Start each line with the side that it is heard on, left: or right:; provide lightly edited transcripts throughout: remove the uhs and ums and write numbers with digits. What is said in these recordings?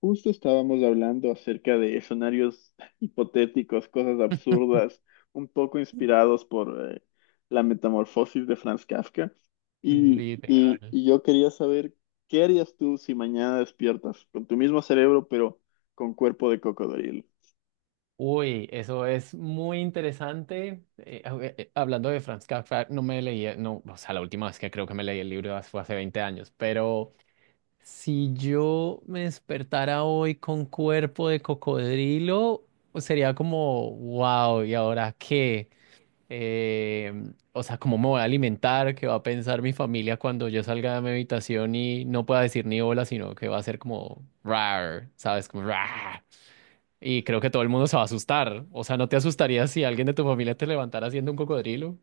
left: Justo estábamos hablando acerca de escenarios hipotéticos, cosas absurdas, un poco inspirados por la metamorfosis de Franz Kafka. Y, y-
right: Literal.
left: y yo quería saber, ¿qué harías tú si mañana despiertas con tu mismo cerebro, pero con cuerpo de cocodrilo?
right: Uy, eso es muy interesante. Hablando de Franz Kafka, no me leí, no, o sea, la última vez que creo que me leí el libro fue hace 20 años, pero si yo me despertara hoy con cuerpo de cocodrilo, pues sería como, wow, ¿y ahora qué? Eh, o sea, ¿cómo me voy a alimentar? ¿Qué va a pensar mi familia cuando yo salga de mi habitación y no pueda decir ni hola, sino que va a ser como, rar, ¿sabes? Como, rar. Y creo que todo el mundo se va a asustar. O sea, ¿no te asustaría si alguien de tu familia te levantara haciendo un cocodrilo?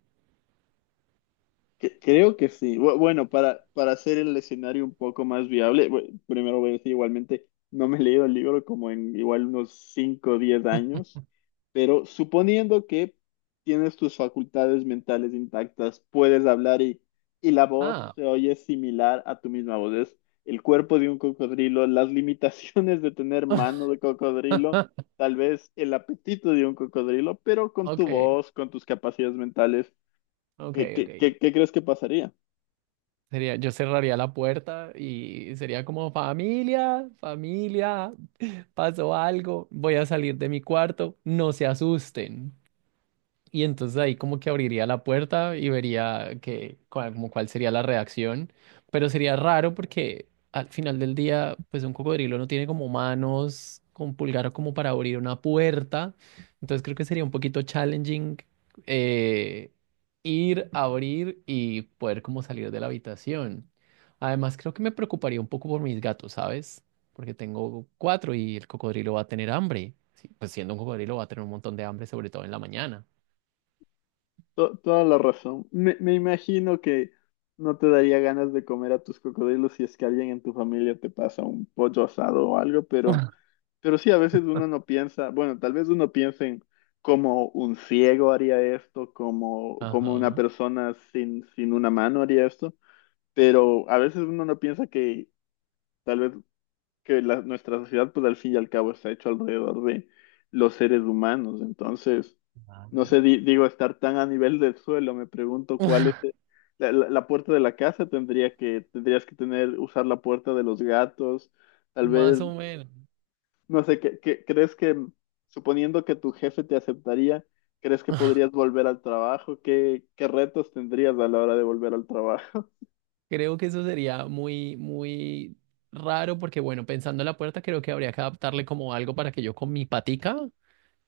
left: Creo que sí. Bueno, para hacer el escenario un poco más viable, primero voy a decir igualmente, no me he leído el libro como en igual unos 5 o 10 años, pero suponiendo que tienes tus facultades mentales intactas, puedes hablar y la voz
right: Ah,
left: se oye similar a tu misma voz. Es el cuerpo de un cocodrilo, las limitaciones de tener mano de cocodrilo, tal vez el apetito de un cocodrilo, pero con tu
right: ok,
left: voz, con tus capacidades mentales.
right: ok,
left: ¿Qué,
right: ok.
left: qué, qué- qué crees que pasaría?
right: Sería, yo cerraría la puerta y sería como familia, familia, pasó algo, voy a salir de mi cuarto, no se asusten. Y entonces ahí como que abriría la puerta y vería que, cuál- como cuál sería la reacción. Pero sería raro porque al final del día, pues un cocodrilo no tiene como manos con pulgar como para abrir una puerta. Entonces creo que sería un poquito challenging eh, ir, abrir y poder como salir de la habitación. Además creo que me preocuparía un poco por mis gatos, ¿sabes? Porque tengo cuatro y el cocodrilo va a tener hambre. Sí, pues siendo un cocodrilo va a tener un montón de hambre, sobre todo en la mañana.
left: Toda la razón. Me imagino que no te daría ganas de comer a tus cocodrilos si es que alguien en tu familia te pasa un pollo asado o algo, pero sí, a veces uno no piensa, bueno, tal vez uno piensa en cómo un ciego haría esto, cómo, cómo una
right: Ajá.
left: persona sin una mano haría esto, pero a veces uno no piensa que tal vez que nuestra sociedad, pues al fin y al cabo, está hecho alrededor de los seres humanos. Entonces, no sé, digo, estar tan a nivel del suelo, me pregunto cuál es la puerta de la casa tendrías que tener, usar la puerta de los gatos, tal vez,
right: Más o menos.
left: no sé, crees que, suponiendo que tu jefe te aceptaría, crees que podrías volver al trabajo? ¿Qué, qué retos tendrías a la hora de volver al trabajo?
right: Creo que eso sería muy, muy raro porque, bueno, pensando en la puerta, creo que habría que adaptarle como algo para que yo con mi patica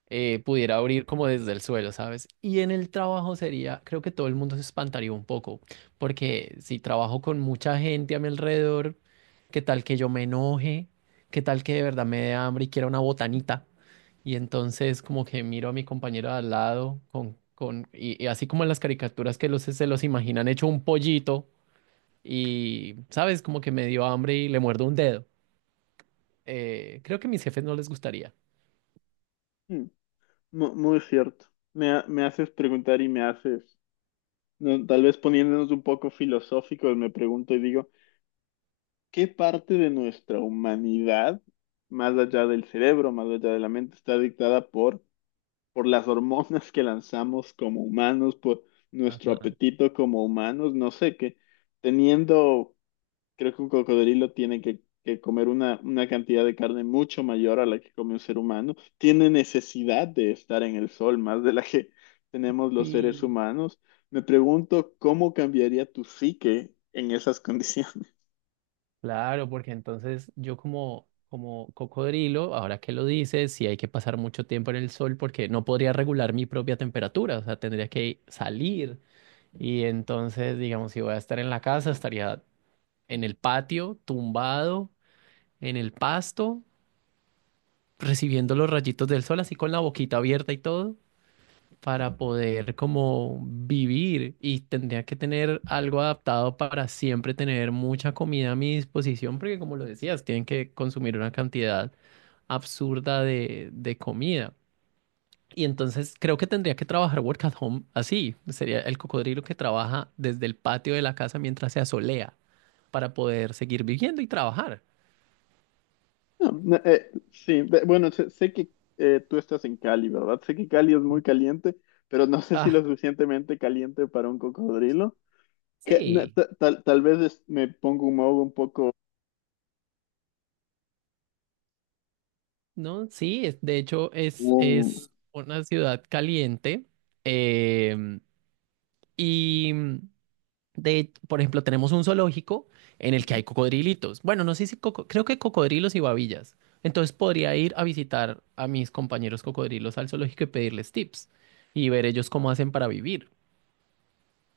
right: pudiera abrir como desde el suelo, ¿sabes? Y en el trabajo sería, creo que todo el mundo se espantaría un poco, porque si trabajo con mucha gente a mi alrededor, ¿qué tal que yo me enoje? ¿Qué tal que de verdad me dé hambre y quiera una botanita? Y entonces como que miro a mi compañero de al lado y así como en las caricaturas que se los imaginan hecho un pollito y, ¿sabes? Como que me dio hambre y le muerdo un dedo. Creo que a mis jefes no les gustaría.
left: Mm, Muy cierto. Me haces preguntar y me haces. No, tal vez poniéndonos un poco filosóficos, me pregunto y digo, ¿qué parte de nuestra humanidad, más allá del cerebro, más allá de la mente, está dictada por las hormonas que lanzamos como humanos, por nuestro
right: Ajá.
left: apetito como humanos? No sé, que teniendo. Creo que un cocodrilo tiene que comer una cantidad de carne mucho mayor a la que come un ser humano. Tiene necesidad de estar en el sol más de la que tenemos los seres
right: Sí.
left: humanos. Me pregunto cómo cambiaría tu psique en esas condiciones.
right: Claro, porque entonces yo como, como cocodrilo, ahora que lo dices, sí hay que pasar mucho tiempo en el sol porque no podría regular mi propia temperatura, o sea, tendría que salir. Y entonces, digamos, si voy a estar en la casa, estaría en el patio, tumbado en el pasto, recibiendo los rayitos del sol, así con la boquita abierta y todo, para poder como vivir. Y tendría que tener algo adaptado para siempre tener mucha comida a mi disposición, porque como lo decías, tienen que consumir una cantidad absurda de comida. Y entonces creo que tendría que trabajar work at home así. Sería el cocodrilo que trabaja desde el patio de la casa mientras se asolea para poder seguir viviendo y trabajar.
left: No, no, sí, bueno, sé, sé que tú estás en Cali, ¿verdad? Sé que Cali es muy caliente, pero no sé si
right: Ah,
left: lo suficientemente caliente para un cocodrilo. Que, na-
right: sí.
left: ta- tal, tal vez me pongo un modo un poco...
right: No, sí, es- de hecho es una ciudad caliente em, y de, por ejemplo, tenemos un zoológico en el que hay cocodrilitos. Bueno, no sé si coco- creo que cocodrilos y babillas. Entonces podría ir a visitar a mis compañeros cocodrilos al zoológico y pedirles tips y ver ellos cómo hacen para vivir.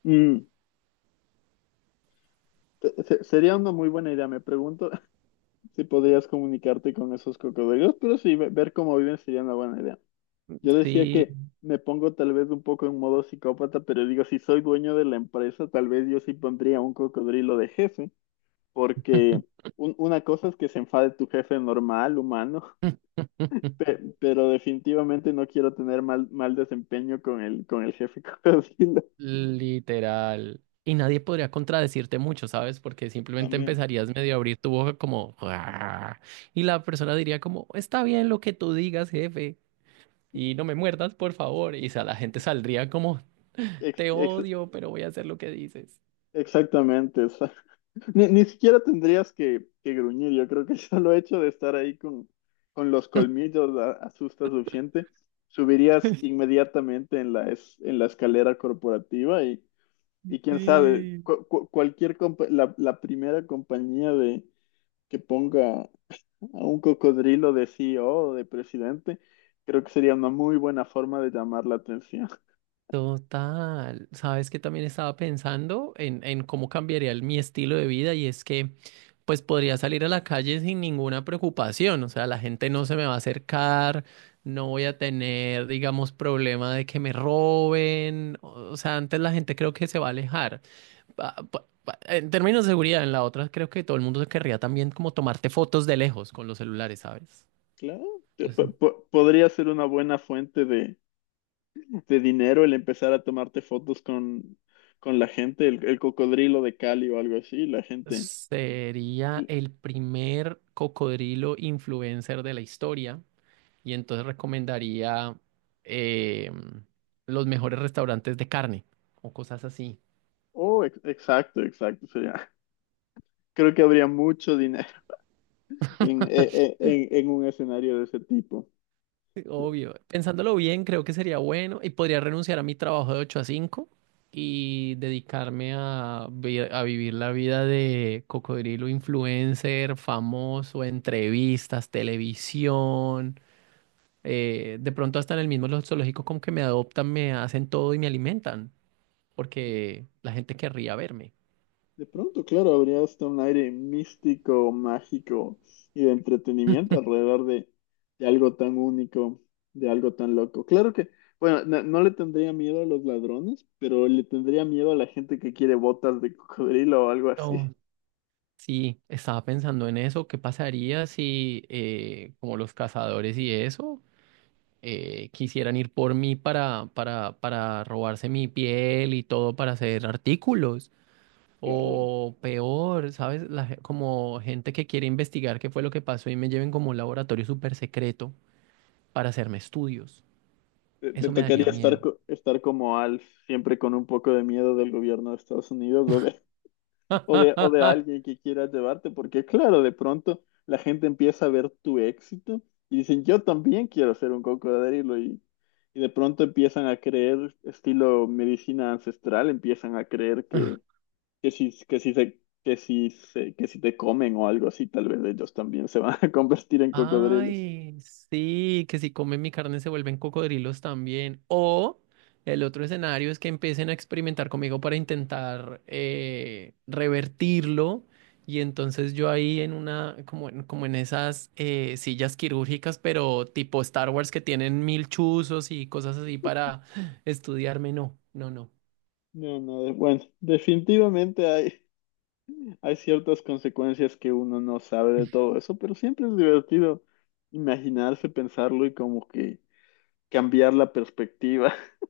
left: Un, Sería una muy buena idea, me pregunto si podrías comunicarte con esos cocodrilos, pero sí, ver cómo viven sería una buena idea. Yo decía
right: Sí.
left: que me pongo tal vez un poco en modo psicópata, pero digo, si soy dueño de la empresa, tal vez yo sí pondría un cocodrilo de jefe, porque una cosa es que se enfade tu jefe normal, humano, pero definitivamente no quiero tener mal desempeño con el jefe cocodrilo.
right: Literal. Y nadie podría contradecirte mucho, ¿sabes? Porque simplemente
left: También.
right: empezarías medio a abrir tu boca como... "Guau". Y la persona diría como, está bien lo que tú digas, jefe. Y no me muerdas, por favor. Y sa- la gente saldría como,
left: Ex-
right: te
left: ex-
right: odio, pero voy a hacer lo que dices.
left: exactamente. Ni, ni siquiera tendrías que gruñir. Yo creo que el solo hecho de estar ahí con los colmillos asusta suficiente. Subirías inmediatamente en en la escalera corporativa y quién sabe,
right: Sí.
left: cualquier la primera compañía de, que ponga a un cocodrilo de CEO o de presidente, creo que sería una muy buena forma de llamar la atención.
right: Total, sabes que también estaba pensando en cómo cambiaría el- mi estilo de vida y es que pues podría salir a la calle sin ninguna preocupación, o sea, la gente no se me va a acercar, no voy a tener, digamos, problema de que me roben, o sea, antes la gente creo que se va a alejar. En términos de seguridad, en la otra creo que todo el mundo se querría también como tomarte fotos de lejos con los celulares, ¿sabes?
left: Claro, podría ser una buena fuente de dinero el empezar a tomarte fotos con la gente, el cocodrilo de Cali o algo así, la gente.
right: Sería el primer cocodrilo influencer de la historia y entonces recomendaría eh, los mejores restaurantes de carne o cosas así.
left: Oh, exacto, exacto. Sería, creo que habría mucho dinero en, en un escenario de ese tipo.
right: Sí, obvio. Pensándolo bien, creo que sería bueno y podría renunciar a mi trabajo de 8 a 5 y dedicarme a, vi- a vivir la vida de cocodrilo influencer, famoso, entrevistas, televisión. De pronto hasta en el mismo lo- zoológico como que me adoptan, me hacen todo y me alimentan, porque la gente querría verme.
left: De pronto, claro, habría hasta un aire místico, mágico y de entretenimiento alrededor de algo tan único, de algo tan loco. Claro que, bueno, no, no le tendría miedo a los ladrones, pero le tendría miedo a la gente que quiere botas de cocodrilo o algo así.
right: Oh. Sí, estaba pensando en eso, ¿qué pasaría si como los cazadores y eso quisieran ir por mí para, robarse mi piel y todo para hacer artículos?
left: Claro.
right: O peor, ¿sabes? La ge- como gente que quiere investigar qué fue lo que pasó y me lleven como a un laboratorio súper secreto para hacerme estudios.
left: Te
right: Eso me
left: tocaría
right: daría
left: estar,
right: miedo.
left: estar como Alf, siempre con un poco de miedo del gobierno de Estados Unidos o de, o de alguien que quiera llevarte, porque claro, de pronto la gente empieza a ver tu éxito y dicen, yo también quiero ser un cocodrilo y de pronto empiezan a creer, estilo medicina ancestral, empiezan a creer que, que si se... Que si, que si te comen o algo así, tal vez ellos también se van a convertir en cocodrilos.
right: Ay, sí, que si comen mi carne se vuelven cocodrilos también. O el otro escenario es que empiecen a experimentar conmigo para intentar revertirlo. Y entonces yo ahí en como en esas sillas quirúrgicas, pero tipo Star Wars que tienen mil chuzos y cosas así para estudiarme. No, no, no.
left: No, no, bueno, definitivamente hay, hay ciertas consecuencias que uno no sabe de todo eso, pero siempre es divertido imaginarse, pensarlo y como que cambiar la perspectiva.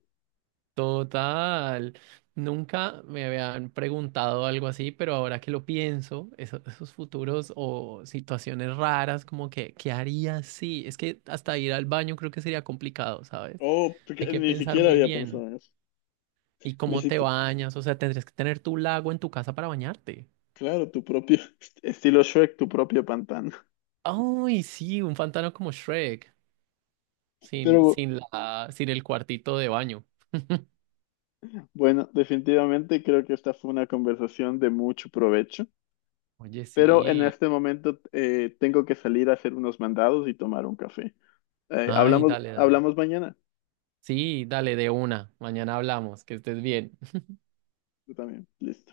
right: Total. Nunca me habían preguntado algo así, pero ahora que lo pienso, esos futuros o situaciones raras, como que, ¿qué haría si? Es que hasta ir al baño creo que sería complicado, ¿sabes?
left: Oh,
right: Hay
left: porque
right: que
left: ni
right: pensar
left: siquiera
right: muy
left: había
right: bien.
left: pensado en eso.
right: ¿Y
left: Ni
right: cómo te
left: siquiera,
right: bañas? O sea, tendrías que tener tu lago en tu casa para bañarte.
left: claro, tu propio estilo Shrek, tu propio pantano.
right: Ay, sí, un pantano como Shrek,
left: Pero
right: sin el cuartito de baño.
left: bueno, definitivamente creo que esta fue una conversación de mucho provecho.
right: Oye,
left: Pero en
right: sí.
left: este momento tengo que salir a hacer unos mandados y tomar un café.
right: Ay, dale, dale.
left: Hablamos mañana.
right: Sí, dale de una. Mañana hablamos. Que estés bien.
left: Tú también. Listo.